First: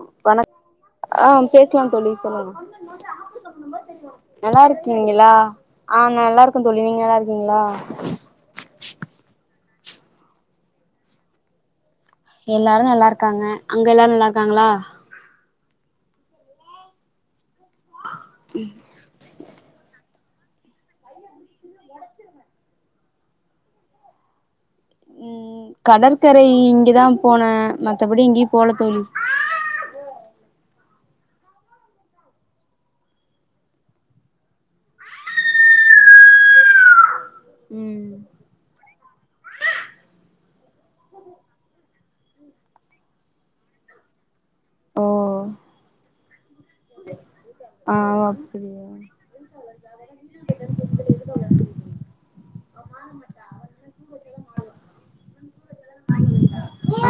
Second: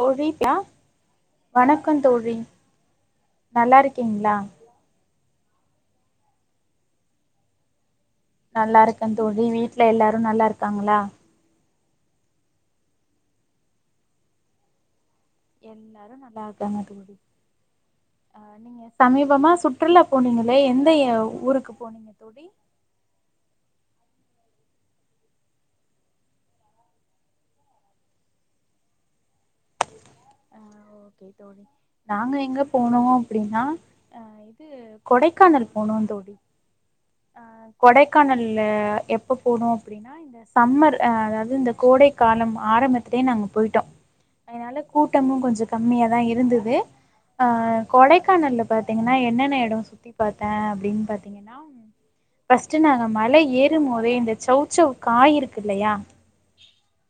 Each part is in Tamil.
தோழி யா வணக் ஆ பேசலா தோழி சொல்லுங்க நல்லா இருக்கீங்களா நல்லாருக் கீங்களா ஆ நல்லாருக்க தோழி நீங்க நல்லாருக்கீங்களா நல்லாருக்க தோழி வீட்ல எல்லாரு நல்லா இருக்காங்களா எல்லாரு நல்லாருக்காங்க அங்க எல்லாரு நல்லாருக்காங்களா எல்லாரு நல்லா இருக்காங்க தோழி ஆ நீங்க சமீபமா சுற்றுலா போனீங்களே எந்த இய ஊருக்கு போனீங்க தோழி ம் கடற்கரை இங்கதா போன மத்தபடி எங்கியு போல தோழி ஆ நாங்க எங்க போனோ அப்டினா ஆ இது கொடைக்கானல் போனோ தோழி ஆ ம் கொடைக் கானல்ல எப்ப போனோ அப்டினா சம்மர் ஆ அதாது இந்த கோடை காலம் ஆரம்பத்துலயே நாங்க போய்ட்டோ அதனால ஓ கூட்டமு கொஞ்ச கம்மியா தா இருந்தது ஆ கொடைக்கானல்ல பாத்தீங்கனா என்னென்ன எடோ சுத்தி பாத்த அப்டினு பாத்தீங்கனா ஃபஸ்ட்டு நாங்க மலை ஏறுமோதே இந்த சௌ சௌ காய் இருக்கு இல்லயா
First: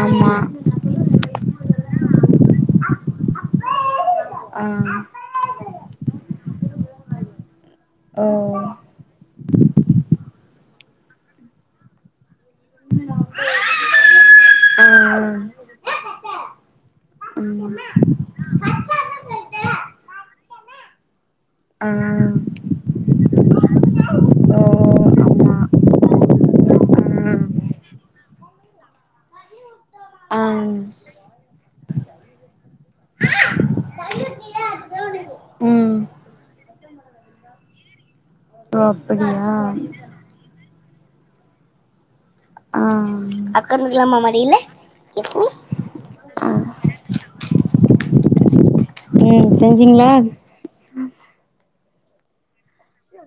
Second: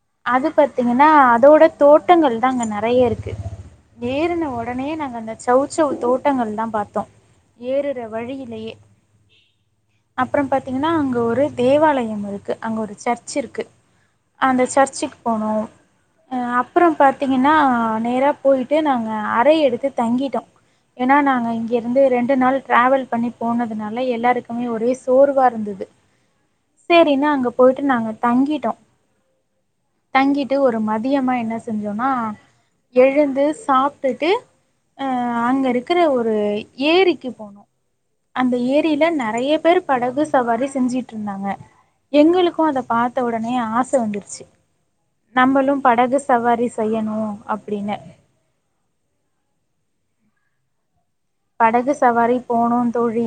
ஆமா பாத்தீங்கனா அதோட தோட்டங்கள் தா அங்க நெறைய இருக்கு ஏறுன ஆ ஒடனேயே நாங்க அந்த சௌ சௌ தோட்டங்கள் தா பாத்தோ ஏறுற ஓ வழியிலேயே அப்புறம் பாத்தீங்கனா அங்க ஒரு தேவாலயம் இருக்கு அங்க ஒரு சர்ச் இருக்கு அந்த ஆ சர்ச்சுக்கு போனோம் ஆ அப்புறம் பாத் தீங்கனா ம் ஆ நேரா போய்ட்டு ஓ நாங்க அறை எடுத்து தங்கிட்டோ ஏன்னா நாங்க இங்கிருந்து ரெண்டு நாள் டிராவல் பண்ணி போனதுனால எல்லாருக்குமே ஒரே சோர்வா ஆமா இருந்தது சேரினு அங்க போய்ட்டு நாங்க தங்கிட்டோ ஆ ஆ தங்கிட்டு ஒரு மதியமா என்ன செஞ் சோன்னா எழுந்து சாப்ட்டுட்டு ஆ அங்க ம் இருக்குற ஒரு ஏரிக்கு போனோ அந்த ஓ ஏரியில அப்படியா நெறைய பேர் படகு சவாரி செஞ்சுட்டு இருந்தாங்க எங்களுக்கு அத ஆ பாத்த ஒடனே ஆச உக்காந்துக்கலாமா வந்துருச்சு மடியில எஸ்மி நம்மளு படகு ஆ சவாரி னு அப்டினு ம் செஞ்சிங்களா படகு சவாரி போனோ தோழி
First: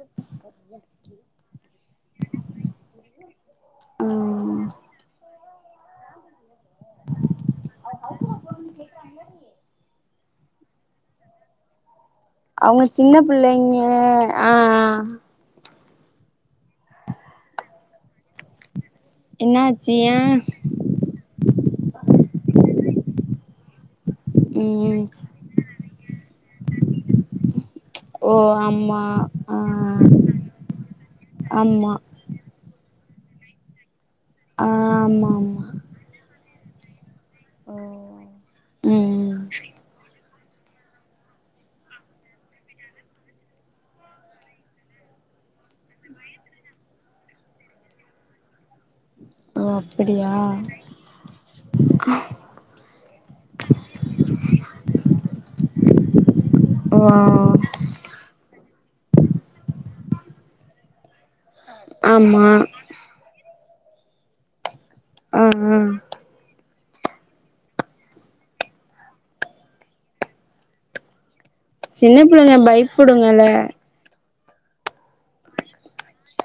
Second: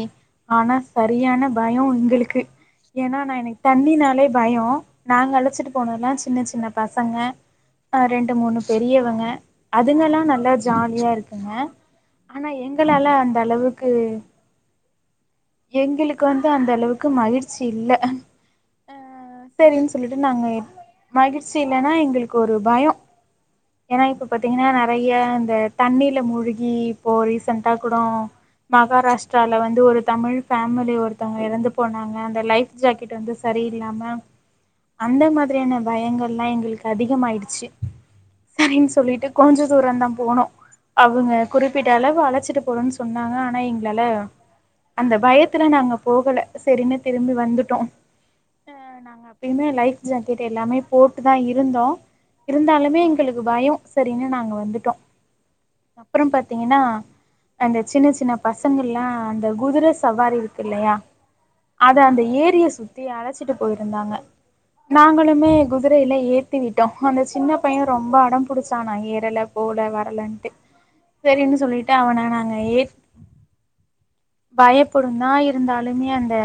ஆனா சரியான பயம் உங்களுக்கு ஏன்னா நா எனக்கு தண்ணினாலே ம் பயம் நாங்க அழைச்சிட்டு போன எல்லா சின்ன சின்ன பசங்க ஆ ரெண்டு மூணு பெரியவங்க அதுங்கல்லா நல்லா ஜாலியா இருக்குங்க ஆனா எங் அவங்க சின்ன புள்ளைங்க ஆ ஆ எங்களுக்கு வந்து அந்தளவுக்கு மகிழ்ச்சி இல்ல ஆ சரின்னு என்னாச்சு ஏ சொல்லிட்டு நாங்க மகிழ்ச்சி இல்லன்னா எங்களுக்கு ஒரு பயோ ஏன்னா இப்போ பாத்தீங்கனா ம் நெறையா இந்த தண்ணில முழுகி இப்போ ரீசண்டா கூடோ ஓ ஆமா மகாராஷ்டிராவுல ஆ வந்து ஒரு தமிழ் ஃபேமிலி ஒருத்தவங்க எறந்து ஆமா போனாங்க அந்த லைஃப் ஜாக்கெட் வந்து சரியில்லாம ஆ அந்த ஆமா ஆமா மாதிரியான பயங்கள்லா எங்களுக்கு அதிகமாய்டுச்சு ஓ சரின்னு சொல்லிட்டு ம் கொஞ்ச தூரந் தா போனோ அவுங்க குறிப்பிட்ட அளவு அழைச்சிட்டு போறோனு சொன்னாங்க ஆனா எங்களால அந்த பயத்துல நாங்க போகல சரின்னு திரும்பி வந்துட்டோ ஆ ஓ பின்னெ லைஃப் அப்டியா ஜாக்கெட் எல்லாமே போட்டு தா இருந்தோ இருந்தாலுமே எங்களுக்கு பயோ சரினு நாங்க வந்துட்டோ அப்பறோ பாத்தீங்கனா ஓ அந்த சின்ன சின்ன பசங்கல்லா அந்த குதிர சவாரி இருக்கு இல்ல அத அந்த ஆமா ஏரிய சுத்தி அழைச்சிட்டு போய்ருந்தாங்க ஆ நாங்களுமே ஆ குதிரயில எத் திவிட்டோ அந்த சின்ன பைய ரொம்ப அடம் பிடிச்சா நா ஏறல போல வர்லன்ட்டு செரின்னு சொல்லி சின்ன பிள்ளைங்க பயப்புடுங்கலெ பயப்படும தா இருந்தாலுமே அந்த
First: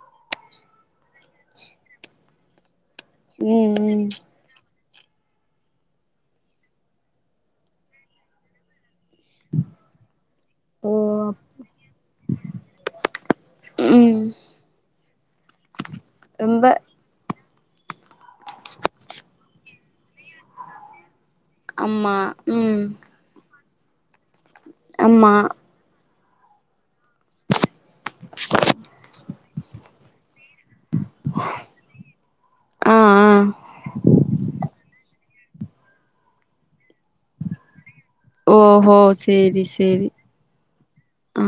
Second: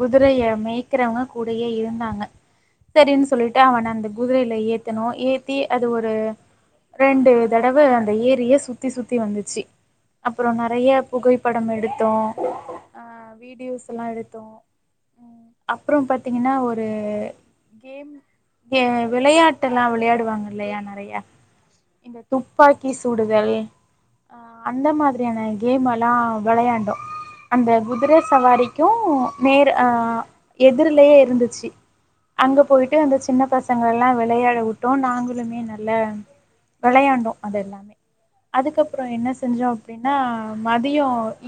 குதுரைய மேய்க்கிறவங்க கூடயே இருந்தாங்க [inaudible] செரின்னு சொல்லிட்டு ம் அவன ம் அந்த குதிரையில ஏத் த்தணு ஏத்தி அது ஒரு ரெண்டு தடவ அந்த ஏரிய சுத் சுத்தி சுத்தி வந்துச்சு அப்புறோ நறைய ஓ புகைப்படோ எடுத்தோ வீடியோஸ்யெல்லா ம் எடுத்தோ அப்பறோ பாத்தீங்கன்னா ரொம்ப ஒரு கேம் ஏ விளையாட்டெல்லா விளையாடுவாங்க இல்லயா நறைய ஆமா இந்த ம் துப்பாக்கி சூடுத அ அந்த ஆமா மாதிரியான கேமெல்லா விளையாண்டோ அந்த குதிர சவாரிக்கம் நேர் எதர்லயே இருந்துச்சு அங்க ஆ ஆ பொய்ட்டு அந்த சின்ன பசங்களல்லா வெளையாட விட்டோ நாங்களளுமே நல்ல வெளையாண் றோ அதெல்லாமே ஓஹோ அதுக்கப்புறோ என்ன சேரி செஞ்சோ சேரி அப்டின்னா மதியோ ஆ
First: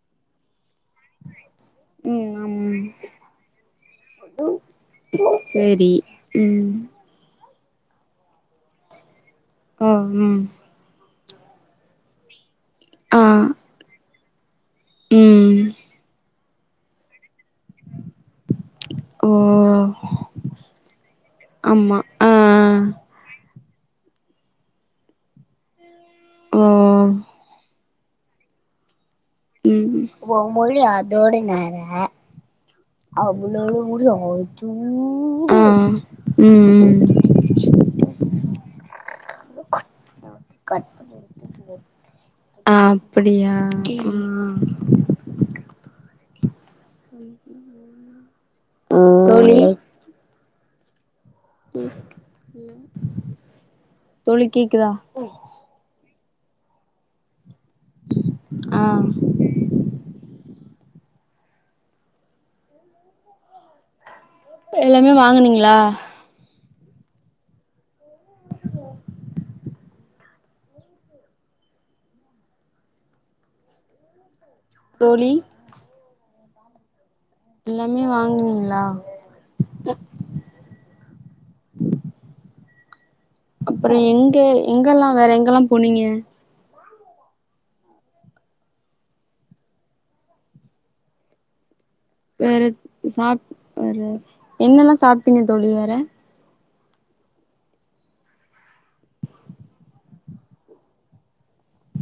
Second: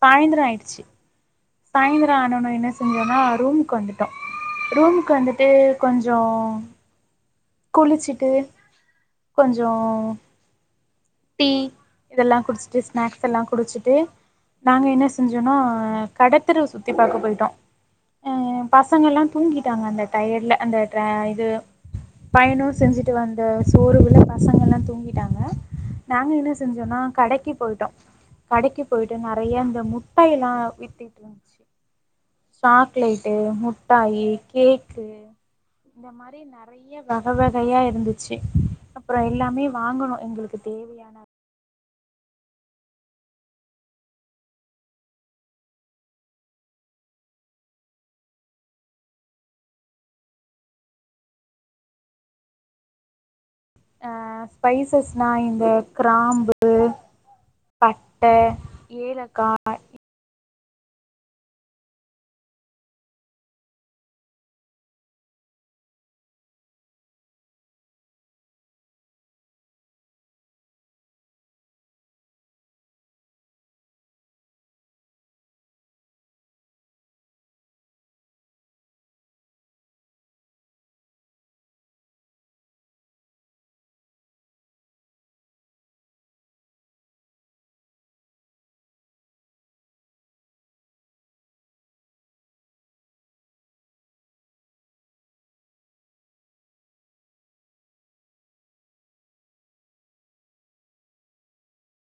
சாயந்தரோ ஆயிடுச்சு சாய்ந்தரோ ம் ஆணோன என்ன ஆம் செஞ்சோம்னா ரூமுக்கு வந்துட்டோ ரூம்க்கு வந்துட்டு சேரி கொஞ்சோ ம் குளிச்சிட்டு கொஞ்சோ ஓ ம் டீ இதெல்லா குடிச்சிட்டு ஆ ஸ்நாக்ஸ்ஸு எல்லா குடிச்சிட்டு நாங்க என்ன செஞ்சோன்னா ம் கடத்தரவ சுத்தி பாக்க போய்ட்டோ பசங்கல்லா தூங்கிட்டாங்க ஓ அந்த டயட்ல அந்த இது ஆமா ஆ பயனு செஞ்சு ட்டு வந்த சோறுவுல பசங்கல்லா தூங்கிட்டாங்க நாங்க என்ன ஓ செஞ்சோன்னா கடைக்கு போய்ட்டோ கடைக்கு போய்ட்டு ந றைய இந்த ம் முட்டையெல்லா ஒம்மொழி வித்தட்டு அதோட இருந்துச்சு நேர சாக்லேட்டு, அவளோட மொழி முட்டாயி, கேக்கு ஆ ம் இந்த மாரி நறைய ம் வக வகையா இருந்துச்சு அப்புறோ எல்லாமே வாங்கணு எங்களுக்கு தேவையான [unintelligible] ஆ அப்டியா ம் ம் ம் தோழி ஆ தோழி கேக்குதா [unintelligible] இந்த கிராம்பு, பட்டை, ஆ ஏலக்கா எல்லாமே வாங்குனீங்களா [inaudible] தோழி எல்லாமே வாங்கினீங்களா அப்புறோ எங்க எங்கெல்லா வேற எங்கெல்லா போனீங்க வேற சாப் வேற என்னெல்லா சாப்ட்டீங்க தோழி வேற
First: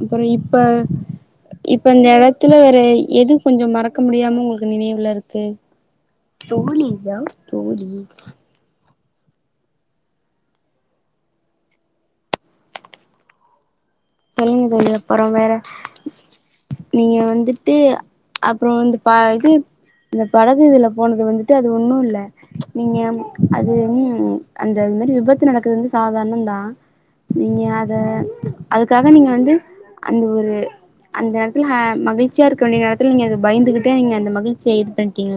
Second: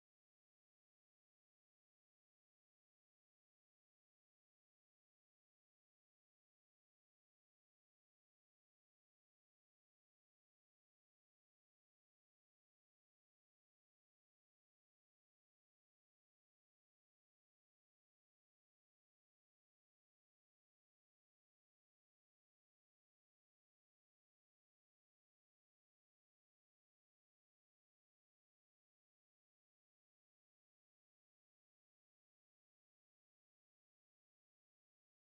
அப்புறோ இப்ப இப்ப இந்த இடத்துல வேற எது கொஞ்சோ மறக்க முடியாம உங்க நினைவுல இருக்கு தோழி இல்லயா தோழி சொல்லுங்க தோழி அப்புறோ வேற நீங்க வந்துட்டு அப்புறோ வந்து பா இது இந்த படகு இதுல போனது வந்துட்டு அது ஒண்ணு இல்ல நீங்க அது உ அந்த இது மாரி விபத்து நடக்குது வந்து சாதாரணம் தா நீங்க அத அதுக்காக நீங்க வந்து அந்த ஒரு அந்த எடத்துல மகிழ்ச்சியா இருக்க வேண்டிய எடத்துல நீங்க பயந்து கிட்டே நீங்க அந்த மகிழ்ச்சிய இது பண்ணிட்டீங்கலோ